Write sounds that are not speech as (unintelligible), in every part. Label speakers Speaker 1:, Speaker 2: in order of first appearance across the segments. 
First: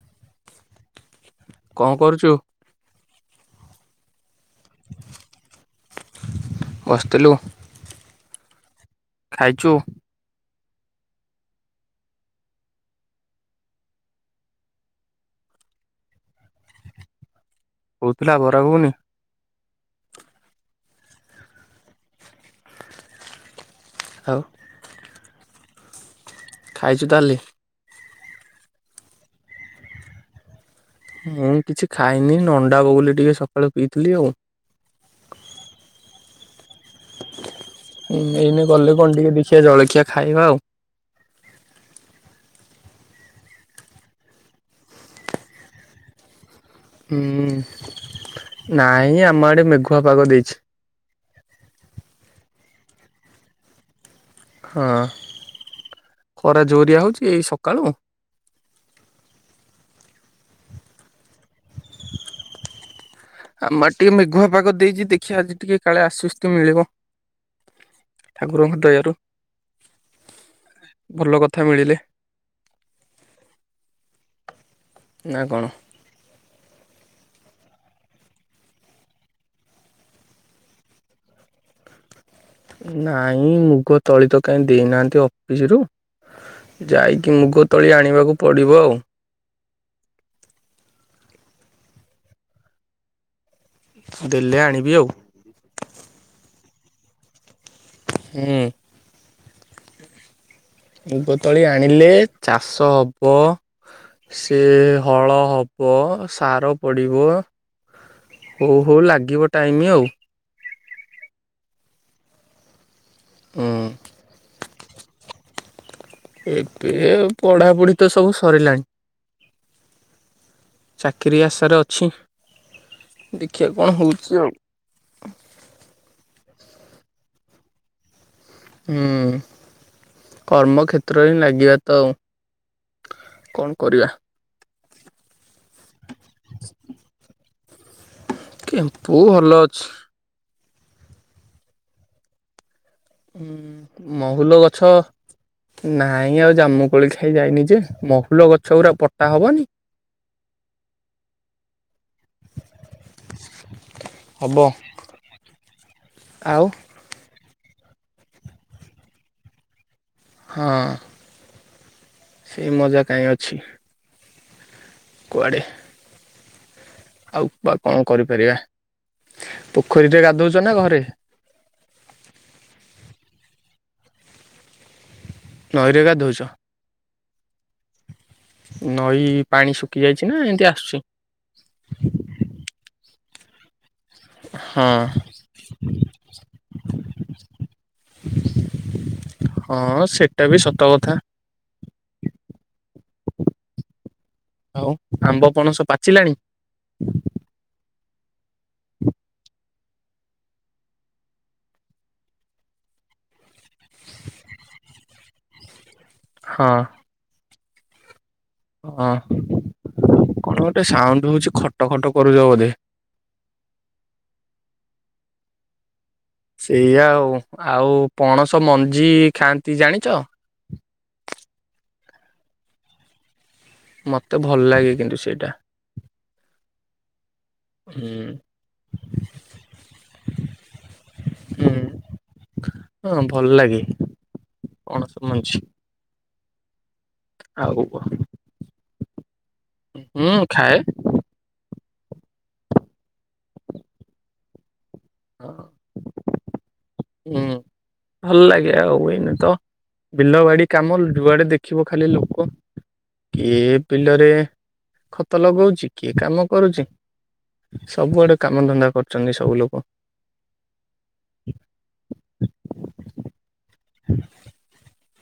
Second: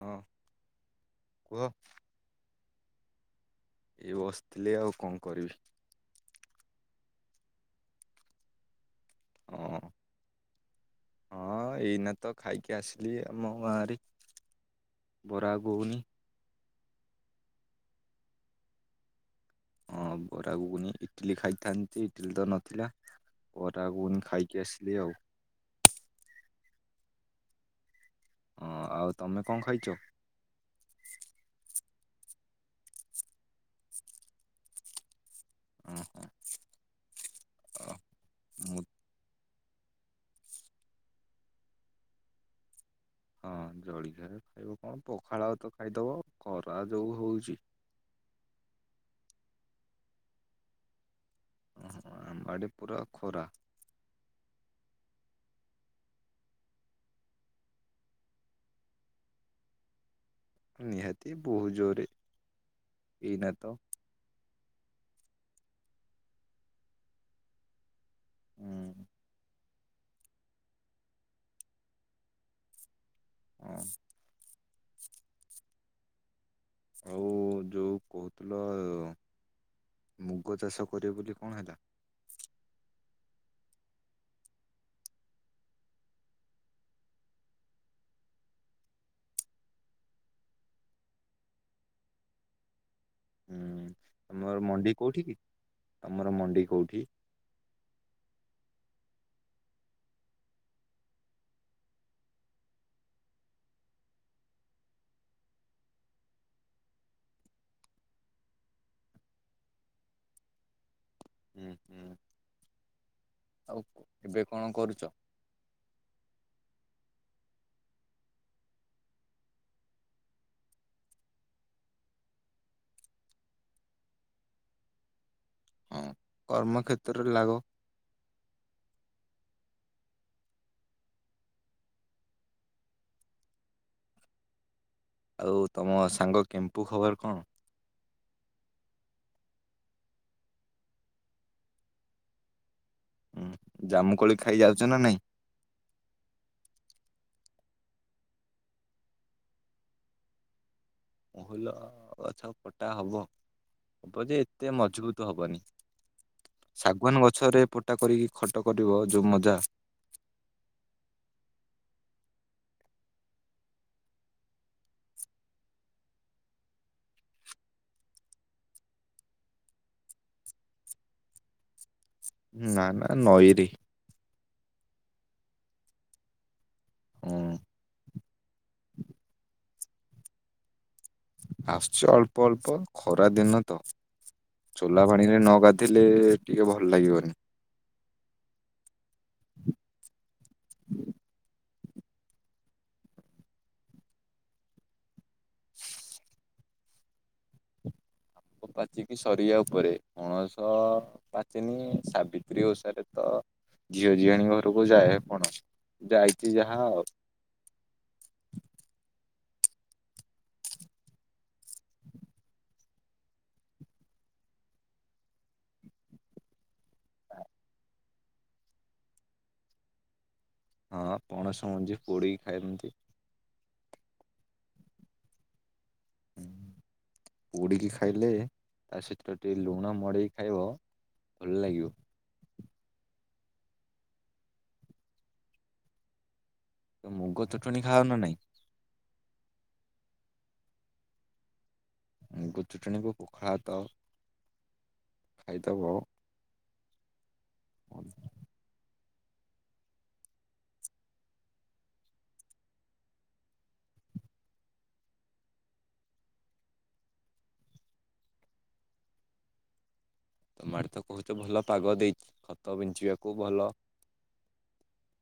Speaker 1: ହଁ। କୁହ
Speaker 2: କ କରୁଛୁ?
Speaker 1: ଏଇ ବସିଥିଲି ଆଉ କଣ କରିବି?
Speaker 2: ବସିଥିଲୁ? ଖାଇଚୂ?
Speaker 1: ହଁ ହଁ ଏଇନା ତ ଖାଇକି ଆସିଲି ଆମ ଗାଁରେ। ବରା ଘୁଗୁନି।
Speaker 2: ହଉଥିଲା ବରା ଘୁଗୁନି?
Speaker 1: ହଁ ବରାଘୁଗୁନି ଇଟିଲି ଖାଇଥା ସେ ଇଟିଲ ତ ନଥିଲା ବରା ଘୁଗୁନି
Speaker 2: ଆଉ
Speaker 1: ଖାଇକି ଆସିଲି ଆଉ।
Speaker 2: ଖାଇଛୁ ତାହେଲେ?
Speaker 1: ହଁ ଆଉ ତମେ କ ଖାଇଛ?
Speaker 2: ମୁଁ କିଛି ଖାଇନି ନଣ୍ଡା ବଗୁଲି ଟିକେ ସକାଳୁ ପିଇଥିଲି ଆଉ।
Speaker 1: ଓହୋ (unintelligible)
Speaker 2: ଏଇନେ ଗଲେ କଣ ଟିକେ ଦେଖିବା ଜଳଖିଆ ଖାଇବା ଆଉ।
Speaker 1: ହଁ ଜଳିଖୀଆ ଖାଇବ କଣ ପଖାଳଉ ତ ଖାଇଦବ ଆଉ। ଖରା ଯୋଉ
Speaker 2: ହୁଁ
Speaker 1: ହଉଛି
Speaker 2: ହୁଁ ନାଇ ଆମ ଆଡେ ମେଘୁଆ ପାଗ ଦେଇଛି।
Speaker 1: ଆମ ଆଡେ ପୁରା ଖରା।
Speaker 2: ହଁ ଖରା ଜୋରିଆ ହଉଛି ଏଇ ସକାଳୁ?
Speaker 1: ନିହାତି ବହୁ ଜୋରେ। ଏଇନା ତ
Speaker 2: ଆମ ଆଡେ ଟିକେ ମେଘୁଆ ପାଗ ଦେଇଛି ଦେଖିବା ଆଜି ଟିକେ କାଳେ ଆଶ୍ୱସ୍ତି ମିଳିବ? ଠାକୁରଙ୍କ
Speaker 1: ହୁଁ
Speaker 2: ଦୟାରୁ। ଭଲ କଥା ମିଳିଲେ।
Speaker 1: ହଁ।
Speaker 2: ନା କଣ?
Speaker 1: ଆଉ ଯୋଉ କହୁଥିଲ ମୁଗ ଚାଷ କରିବ ବୋଲି କଣ ହେଲା?
Speaker 2: ନାଇଁ ମୁଗ ତଳି ତ କାଇ ଦେଇନାହାନ୍ତି ଅଫିସିରୁୁ? ଯାଇକି ମୁଗ ତଳି ଆଣିବାକୁ ପଡ଼ିବ ଆଉ।
Speaker 1: ହୁଁ
Speaker 2: ଦେଲେ
Speaker 1: ତମର
Speaker 2: ଆଣିବି
Speaker 1: ମଣ୍ଡି
Speaker 2: ଆଉ।
Speaker 1: କୋଉଠି କି ତମର ମଣ୍ଡି କୋଉଠି?
Speaker 2: ହୁଁ। ମୁଗତଳି ଆଣିଲେ ଚାଷ ହବ ସେ ହଳ ହବ ସାର ପଡ଼ିବ ହଉ ହଉ ଲାଗିବ ଟାଇମ ଆଉ।
Speaker 1: ହୁଁ ହୁଁ ଆଉ
Speaker 2: ହୁଁ
Speaker 1: ଏବେ କଣ କରୁଛ?
Speaker 2: ଏବେ ପଢାପଢି ତ ସବୁ ସରିଲାଣି। ଚାକିରି ଆଶାରେ ଅଛି। ଦେଖିଆ କଣ ହେଉଚି ଆଉ।
Speaker 1: ହଁ କର୍ମକ୍ଷତ୍ରରେ ଲାଗ।
Speaker 2: ହୁଁ, କର୍ମକ୍ଷତ୍ର ରେ ଲାଗିବା ତ ଆଉ। କଣ କରିବା।
Speaker 1: ଆଉ ତମ ସାଙ୍ଗ କେମ୍ପୁ ଖବର କଣ?
Speaker 2: କେମ୍ପୁ ଭଲ ଅଛି। ହୁଁ
Speaker 1: ଜାମୁକୋଳି ଖାଇ
Speaker 2: ମହୁଲ
Speaker 1: ଯାଉଛ
Speaker 2: ଗଛ
Speaker 1: ନା ନାଇଁ
Speaker 2: ନାଇଁ ଆଉ ଜାମୁକୋଳି ଖାଇ ଯାଇନି ଯେ, ମହୁଲ ଗଛ ଗୁରା ପଟା ହବନି?
Speaker 1: ମହୁଲ ଗଛ କଟା ହବ। ହବ ଯେ
Speaker 2: ହବ
Speaker 1: ଏତେ ମଜବୁତ ହବନି।
Speaker 2: ଆଉ।
Speaker 1: ଶାଗୁଆନ ଗଛରେ ପୋଟା କରିକି ଖଟ କରିବ ଯୋଉ ମଜା।
Speaker 2: ହଁ। ସେଇ ମଜା କାଇଁ ଅଛି। କୁଆଡେ। ଆଉ ବା କଣ କରିପାରିବା। ପୋଖରୀରେ ଗାଧଉଚନା ଘରେ?
Speaker 1: ନା ନା ନଇରେ।
Speaker 2: ନଈରେ ଗାଧୋଉଚ?
Speaker 1: ହଁ
Speaker 2: ନଈ ପାଣି ଶୁଖି ଯାଇଛି ନା ଏମିତି ଆସୁଚି।
Speaker 1: ଆସୁଚି ଅଳ୍ପ ଅଳ୍ପ ଖରା ଦିନ ତ।
Speaker 2: ହଁ
Speaker 1: ଚୋଲା ପାଣିରେ ନ ଗାଧିଲେ ଟିକେ ଭଲ ଲାଗିବନି।
Speaker 2: ହଁ ସେଟା ବି ସତ କଥା। ହଉ, ଆମ୍ବ ପଣସ ପାଚିଲାଣି?
Speaker 1: ପାଚିକି ସରିିବା ଉପରେ ପଣସ ପାଚନି ସାବିତ୍ରୀ ଓଷାରେ ତ ଝିଅ ଝିଆଣି ଘରକୁ ଯାଏ ପଣସ। ଯାଇଚି
Speaker 2: ହଁ
Speaker 1: ଯାହା ଆଉ।
Speaker 2: ହଁ, କଣ ଗୋଟେ ସାଉଣ୍ଡ ହଉଛି ଖଟ ଖଟ କରୁଚ ବୋଧେ? ସେଇଆା ଆଉ ଆଉ ପଣସ ମଞ୍ଜି ଖାଆନ୍ତି ଜାଣିଚ?
Speaker 1: ହଁ ପଣସ ମଞ୍ଜି ପୋଡିକି ଖାଇନ୍ତି।
Speaker 2: ମତେ ଭଲ ଲାଗେ କିନ୍ତୁ ସେଇଟା।
Speaker 1: ହୁଁ ପୋଡିକି
Speaker 2: ହୁଁ
Speaker 1: ଖାଇଲେ ତା ସହିତ ଟିକେ ଲୁଣ ମଡେଇକି ଖାଇବ ଭଲ
Speaker 2: ହୁଁ
Speaker 1: ଲାଗିବ।
Speaker 2: ହଁ ଭଲ ଲାଗେ କଣ ସଛି।
Speaker 1: ତ ମୁଗ। ଚଟଣି
Speaker 2: ଆଉ,
Speaker 1: ଖାଅ ନା ନାଇଁ
Speaker 2: ହୁଁ ଖାଏ।
Speaker 1: ଚୁଟଣିକୁ ପୋଖାଳ ଭାତ ଖାଇଦବ।
Speaker 2: ହୁଁ, ଭଲ ଲାଗେ ଆଉ ଏଇନେ ତ - - ବିଲ ବାଡି କାମ ଯୁଆଡେ ଦେଖିବ ଖାଲି ଲୋକ। କିଏ ବିଲରେ ଖତ ଲଗଉଚି। କିଏ କାମ କରୁଚି। ସବୁଆଡେ କାମ ଧନ୍ଦା କରୁଚନ୍ତି ସବୁ ଲୋକ।
Speaker 1: ମାଟି ତ କହୁତ ଭଲ ପାଗ ଦେଇଚି ଖତ ବିଞ୍ଚିବାକୁ ଭଲ
Speaker 2: ହୁଁ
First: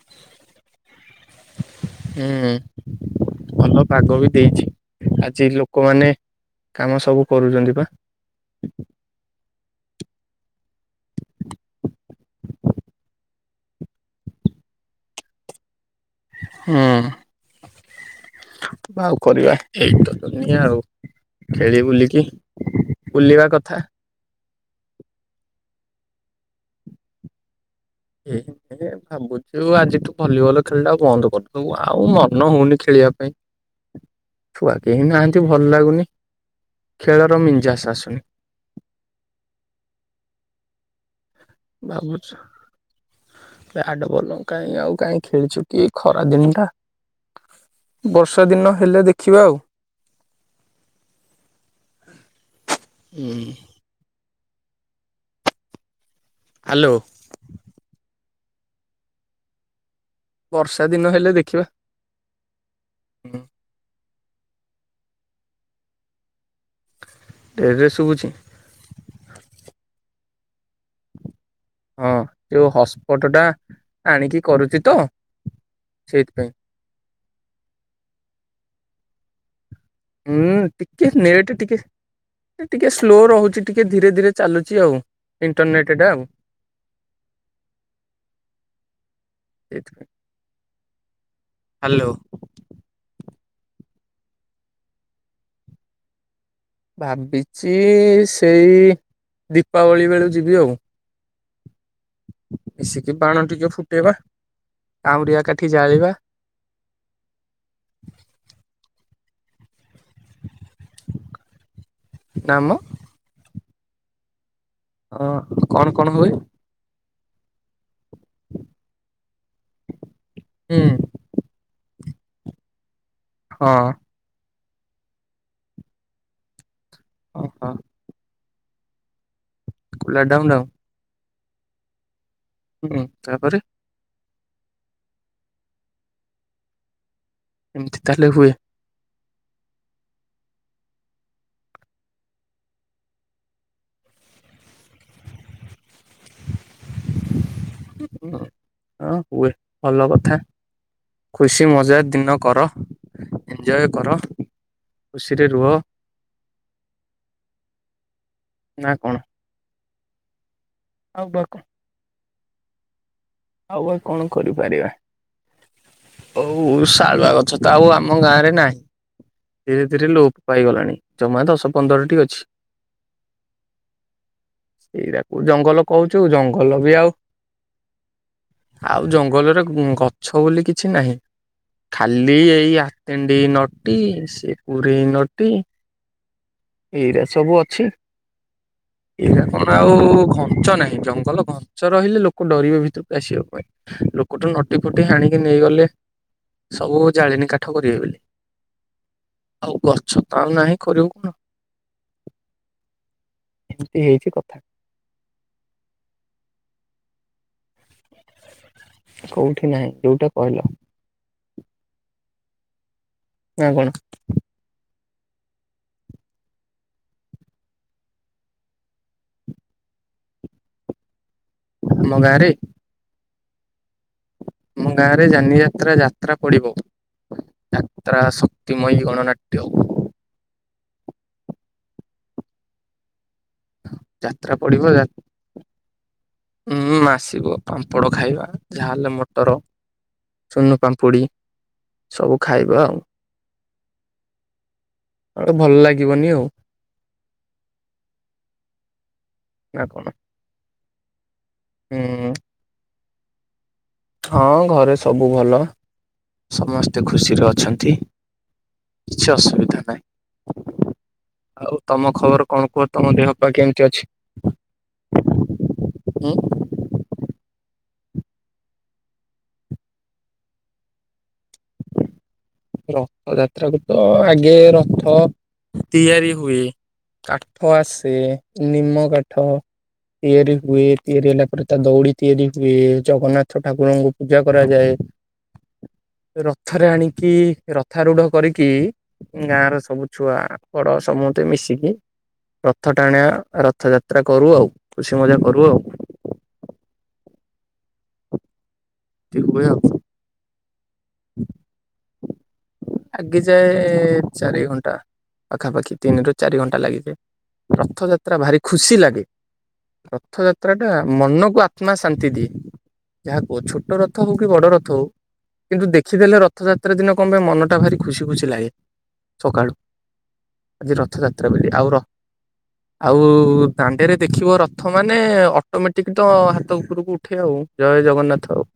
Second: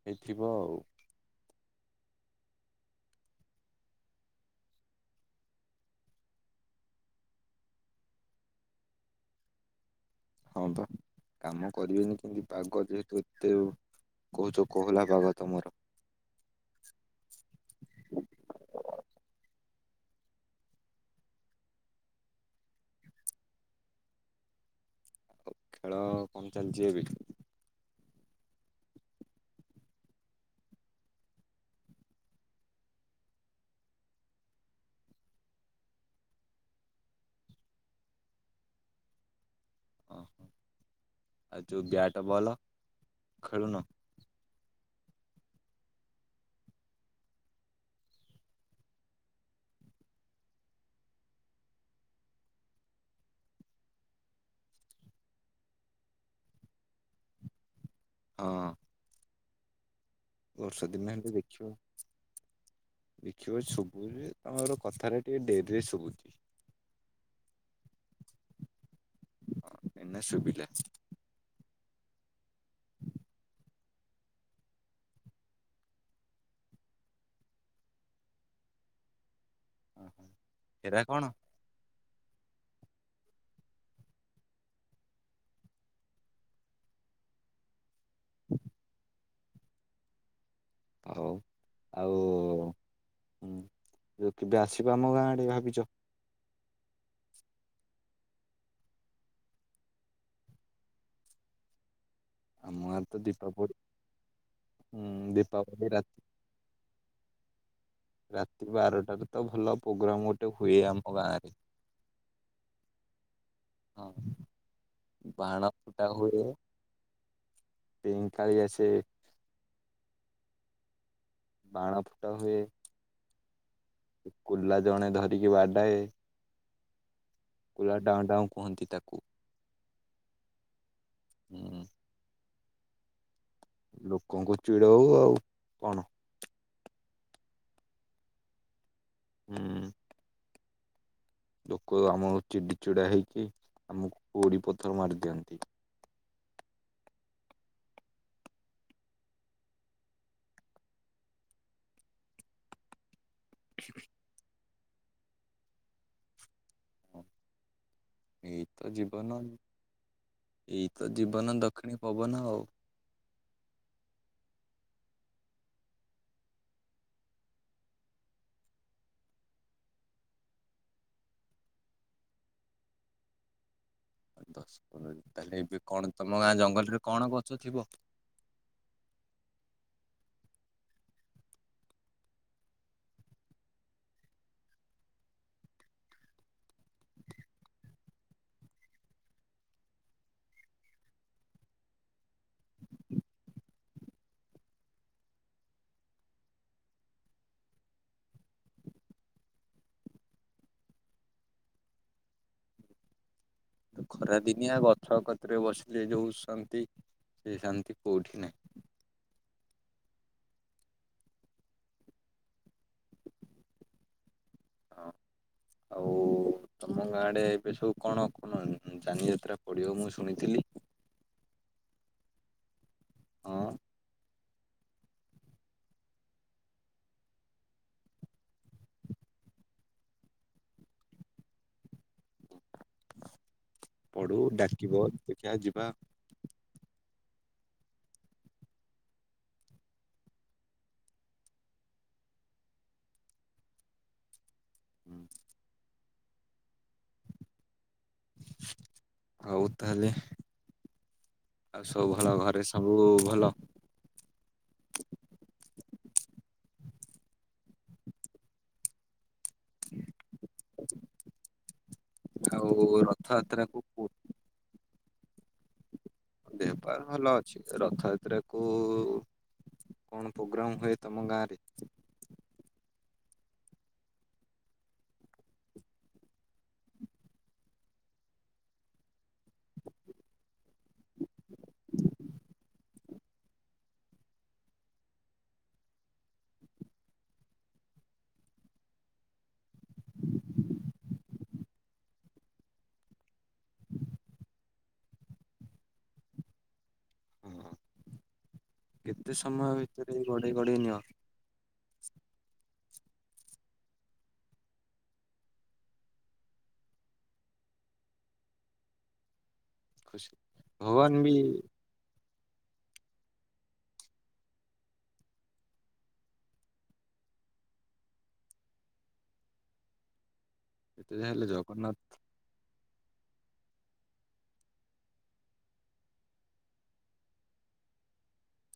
Speaker 1: ହେଇଥିିବ ଆଉ।
Speaker 2: ହୁଁ, ଭଲ ପାଗ ବି ଦେଇଚି ଆଜି ଲୋକମାନେ କାମ ସବୁ କରୁଚନ୍ତି ବା।
Speaker 1: ହଁ ବା କାମ କରିବେନି କେନ୍ତି, ପାଗ ଯେହେତୁ ଏତେ କହୁଚ କୋହଲା ପାଗ ତମର।
Speaker 2: ହୁଁ। ଆଉ କରିବା, ଏଇତ ଦୁନିଆ ଆଉ ଖେଳି ବୁଲିକି ବୁଲିବା କଥା।
Speaker 1: ଖେଳ କଣ ଚାଲ୍ଚି ଏବେ?
Speaker 2: (inaudible) ଭାବୁଚି ଆଜିଠୁ ଭଲିବଲ ଖେଳଟା ବନ୍ଦ କରିଦବୁ, ଆଉ ମନ ହଉନି ଖେଳିବା ପାଇଁ।
Speaker 1: (inaudible)
Speaker 2: ଛୁଆ କେହି ନାହାନ୍ତି ଭଲ୍ ଲାଗୁନି ଖେଳର ମିଞ୍ଜାସ୍ ଆସୁନି।
Speaker 1: ଓହୋ, ଆଉ ଯୋଉ ବ୍ୟାଟ୍
Speaker 2: ଭାବୁଛୁ
Speaker 1: ବଲ ଖେଳୁନ?
Speaker 2: (unintelligible) କାଇଁ ଆଉ କାଇଁ ଖେଳିଚୁ କି ଏଇ ଖରା ଦିନଟା। ବର୍ଷା ଦିନ ହେଲେ ଦେଖିବା ଆଉ। ହୁଁ। ହାଲୋ।
Speaker 1: ହଁ।
Speaker 2: ବର୍ଷା ଦିନ ହେଲେ ଦେଖିବା।
Speaker 1: ଦେଖିବ ଶୁବୁଚି, ତମର କଥଟା ଟିକେ ଡେରିରେ ଶୁବୁଚି।
Speaker 2: ଡେରିରେ ଶୁଭୁଚି?
Speaker 1: ହଁ, ଏଇନା ଶୁବିଲା।
Speaker 2: ହଁ ଯୋଉ ହଟସ୍ପଟ ଟା ଆଣିକି କରୁଚି ତ ସେଇଥିପାଇଁ। ଉଁ
Speaker 1: ହେରା
Speaker 2: ଟିକେ
Speaker 1: କଣ
Speaker 2: ନେଟେ ଟିକେ ଏ ଟିକେ ସ୍ଲୋ ରହୁଚି ଟିକେ ଧୀରେ-ଧୀରେ ଚାଲୁଚି ଆଉ, ଇଣ୍ଟରନେଟ୍ ଟା ଆଉ।
Speaker 1: (inaudible)
Speaker 2: (unintelligible) ହ୍ୟାଲୋ।
Speaker 1: ଆଉ-ଆଉ ଉଁ କେବେ ଆସିବ ଆମ ଗାଁ ଆଡେ ଭାବିଚ?
Speaker 2: ଭାବିଚି ସେଇ ଦୀପାବଳି ବେଳୁ ଯିବି ଆଉ।
Speaker 1: ଆମ ଗାଁରେ
Speaker 2: ମିଶିକି
Speaker 1: ତ
Speaker 2: ବାଣ ଟିକେ
Speaker 1: ଦୀପାବଳି
Speaker 2: ଫୁଟେଇବା,
Speaker 1: ହୁଁ
Speaker 2: କାଉଁରିଆ କାଠି
Speaker 1: ଦୀପାବଳି
Speaker 2: ଜାଳିବା।
Speaker 1: ରାତି ରାତି ବାରଟାରେ ତ ଭଲ ପ୍ରୋଗ୍ରାମ ଗୋଟେ ହୁଏ ଆମ ଗାଁରେ।
Speaker 2: ନା ମ।
Speaker 1: ହଁ,
Speaker 2: ହଁ
Speaker 1: ବାଣ
Speaker 2: କଣ କଣ
Speaker 1: ଫୁଟା ହୁଏ ପେନ୍କାଳୀ ଆସେ।
Speaker 2: ହୁଁ।
Speaker 1: ବାଣ ଫୁଟା ହୁଏ।
Speaker 2: ହଁ।
Speaker 1: କୁଲା ଜଣେ ଧରିକି ବାଡାଏ।
Speaker 2: ଓହୋ
Speaker 1: କୁଲା ଡାଁଉଁ-ଡାଁଉଁ କୁହନ୍ତି ତାକୁ।
Speaker 2: କୁଲା ଢ଼ାଉଁ-ଢ଼ାଉଁ?
Speaker 1: ହୁଁ।
Speaker 2: ହୁଁ, ତାପରେ
Speaker 1: ଲୋକଙ୍କୁ ଚିଡଉ ଆଉ କଣ।
Speaker 2: ଏମ୍ତି ତାହେଲେ ହୁଏ।
Speaker 1: ହୁଁ। ଲୋକ ଆମ ଚିଡି ଚିଡା ହେଇକି ଆମକୁ ଗୋଡି ପଥର ମାରିଦିଅନ୍ତି।
Speaker 2: (inaudible) ହୁଏ ଭଲ କଥା। ଖୁସି ମଜା ଦିନ କର। ଏଞ୍ଜୟ କର ଖୁସିରେ ରୁହ।
Speaker 1: ଏଇ
Speaker 2: ନା
Speaker 1: ତ
Speaker 2: କଣ
Speaker 1: ଜୀବନ ଏଇତ
Speaker 2: ଆଉ ବା
Speaker 1: ଜୀବନ
Speaker 2: କଣ
Speaker 1: ଦ ହାଲି ପବନ ଆଉ।
Speaker 2: ଆଉ ଭାଇ କଣ କରିପାରିବା। ହଉ ଶାଳୁଆ ଗଛ ତ ଆଉ ଆମ ଗାଁ ରେ ନାହିଁ। ଧୀରେ ଧୀରେ ଲୋପ ପାଇଗଲାଣି ଜମା ଦଶ ପନ୍ଦରଟି ଅଛି।
Speaker 1: (inaudible) ଦଶ କ
Speaker 2: ସେଇଟାକୁ
Speaker 1: ତାହେଲେ ଏବେ
Speaker 2: ଜଙ୍ଗଲ
Speaker 1: କଣ
Speaker 2: କହୁଛୁ
Speaker 1: ତମ ଗାଁ
Speaker 2: ଜଙ୍ଗଲ ବି
Speaker 1: ଜଙ୍ଗଲରେ
Speaker 2: ଆଉ
Speaker 1: କଣ ଗଛ ଥିବ?
Speaker 2: ଆଉ ଜଙ୍ଗଲରେ ଗଛ ବୋଲି କିଛି ନାହିଁ। ଖାଲି ଏଇ ଆଟେଣ୍ଡି ନଟି ସିପୁରେଇ ନଟି। ଏରା ସବୁ ଅଛି। ଏଇରା କଣ ଆଉ ଘଞ୍ଚ ନାହିଁ ଜଙ୍ଗଲ ଘଞ୍ଚ ରହିଲେ ଲୋକ। ଲୋକ ଡରିବେ ଭିତରକୁ ଆସିବା ପାଇଁ ଲୋକଠୁ ନଟି ଫଟି ହାଣିକି ନେଇଗଲେ। ସବୁ ଜାଳେଣି କାଠ କରିବେ ବୋଲି। ଆଉ ଗଛ ତ ଆଉ ନାହିଁ କରିବ କଣ। ଏମିତି ହେଇଛି
Speaker 1: ଖରା
Speaker 2: କଥା
Speaker 1: ଦିନିଆ ଗଛ କତିରେ ବସିଲେ ଯୋଉ ଶାନ୍ତି ସେ ଶାନ୍ତି କୋଉଠି ନାହିଁ।
Speaker 2: କୋଉଠି ନାହିଁ ଯୋଉଟା କହିଲ। ନାଁ କଣ।
Speaker 1: ହଁ। ଆଉ ତମ ଗାଁ ଆଡେ ଏବେ ସବୁ କଣ କଣ ଯାନିଯାତ୍ରା ପଡ଼ିବ ମୁଁ ଶୁଣିଥିଲି।
Speaker 2: ଆମ ଗାଁରେ।
Speaker 1: ହଁ।
Speaker 2: ଆମ ଗାଁରେ ଯାନିଯାତ୍ରା ଯାତ୍ରା ପଡ଼ିବ। ଯାତ୍ରା ଶକ୍ତିମୟୀ ଗଣନାଟ୍ୟ।
Speaker 1: ପଢୁ
Speaker 2: ଯାତ୍ରା
Speaker 1: ଡାକିବ ଦେଖିବା ଯିବା।
Speaker 2: ଉୁଁ ଆସିବ ପାମ୍ପଡ଼ ଖାଇବା ଝାଲ୍ ମଟର। ସୁନୁ ପାମ୍ପୁଡ଼ି ସବୁ ଖାଇବା ଆଉ। ନ ହେଲେ ଭଲ ଲାଗିବନି ଆଉ।
Speaker 1: ଆଉ
Speaker 2: ନା କଣ
Speaker 1: ତାହେଲେ ଆଉ ସବୁ
Speaker 2: ହୁଁ
Speaker 1: ଭଲ ଘରେ ସବୁ। ସବୁ ଭଲ।
Speaker 2: ହଁ ଘରେ ସବୁ ଭଲ ସମସ୍ତେ ଖୁସିରେ ଅଛନ୍ତି। କିଛି ଅସୁବି। ଅସୁବିଧା ନାହିଁ ଆଉ ତମ ଖବର କଣ
Speaker 1: ଆଉ
Speaker 2: କୁହ ତମ ଦେହ ପା
Speaker 1: ରଥଯାତ୍ରାକୁ
Speaker 2: କେମିତି ଅଛି। ଉଁ।
Speaker 1: ଦେହ ପା ଭଲ ଅଛି ରଥଯାତ୍ରା କୁ କଣ ପ୍ରୋଗ୍ରାମ ହୁଏ ତମ ଗାଁ ରେ?
Speaker 2: ରଥ ଯାତ୍ରାକୁ ତ ଆଗେ ରଥ ତିଆରି ହୁଏ କାଠ ଆସେ ନିମ କା ଠ ତିଆରି ହୁଏ ତିଆରି ହେଲା ପରେ ତା ଦଉଡ଼ି ତିଆରି ହୁଏ ଜଗନ୍ନାଥ ଠାକୁରଙ୍କୁ ପୂଜା କରାଯାଏ ରଥରେ ଆଣି କି ରଥାରୂଢ କରିକି ଗାଁ ର ସବୁ ଛୁଆ ବଡ ସମସ୍ତେ ମିଶିକି ରଥ ଟାଣିଆ ରଥଯାତ୍ରା କରୁ ଆଉ ଖୁସି ମଜା କରୁ ଆଉ।
Speaker 1: ହଁ
Speaker 2: ଏମିତି
Speaker 1: କେତେ
Speaker 2: ହୁଏ ଆଉ।
Speaker 1: ସମୟ ଭିତରେ ଏଇ ଗଡେଇ ଗଡେଇ ନିଅ?
Speaker 2: (inaudible) ଆଜି ଯାଏ ଚାରି ଘଣ୍ଟା ପାଖାପାଖି ତିନିରୁ ଚାରି ଘଣ୍ଟା ଲାଗିଯାଏ। ରଥଯାତ୍ରା ଭାରି ଖୁସି ଲାଗେ
Speaker 1: ଖୁସି
Speaker 2: ରଥଯାତ୍ରା ଟା
Speaker 1: ଭଗବାନ ବି
Speaker 2: ମନକୁ ଆ ଆତ୍ମା ଶାନ୍ତି ଦିଏ। ଯାହା କୁହ ଛୋଟ ରଥ ହଉ କି ବଡ ରଥ ହଉ କିନ୍ତୁ ଦେଖିଦେଲେ ରଥଯାତ୍ରା ଦିନ କଣ ପାଇଁ ମନଟା ଭାରି ଖୁସି ଖୁସି ଲାଗେ ସକାଳୁ। ଆଜି
Speaker 1: ଯେତେ ଯାହା ହେଲେ
Speaker 2: ରଥଯାତ୍ରା ବୋଲି ଆଉ
Speaker 1: ଜଗନ୍ନାଥ
Speaker 2: ର ଆଉ ଦାଣ୍ଡେରେ ଦେଖିବ ରଥ ମାନେ ଅଟୋମେଟିକ ତ ହାତ ଉପରକୁ ଉଠେ ଆଉ। ଜୟ ଜଗନ୍ନାଥ ଆଉ।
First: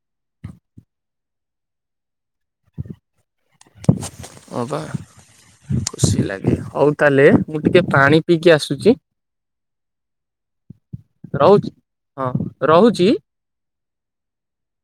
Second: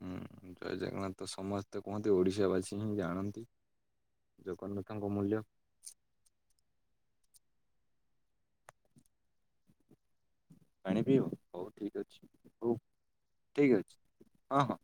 Speaker 1: ହୁଁ ଜୟ ଜଗନ୍ନାଥ ତ ସମସ୍ତେ କୁହନ୍ତି ଓଡିଶାବାସୀ ହିଁ ଜାଣନ୍ତି।
Speaker 2: ହଁ ବା
Speaker 1: ଜଗନ୍ନାଥଙ୍କ ମୂଲ୍ୟ
Speaker 2: ଖୁସି ଲାଗେ ହଉ ତାହେଲେ ମୁଁ ଟିକେ ପାଣି ପିଇକି ଆସୁଛି।
Speaker 1: ପାଣି ପିଇବ ହଉ
Speaker 2: ରହୁଛି।
Speaker 1: ଠିକ ଅଛି
Speaker 2: ହଁ
Speaker 1: ହଉ
Speaker 2: ରହୁଛି।
Speaker 1: ଠିକ ଅଛି ହଁ ହଁ।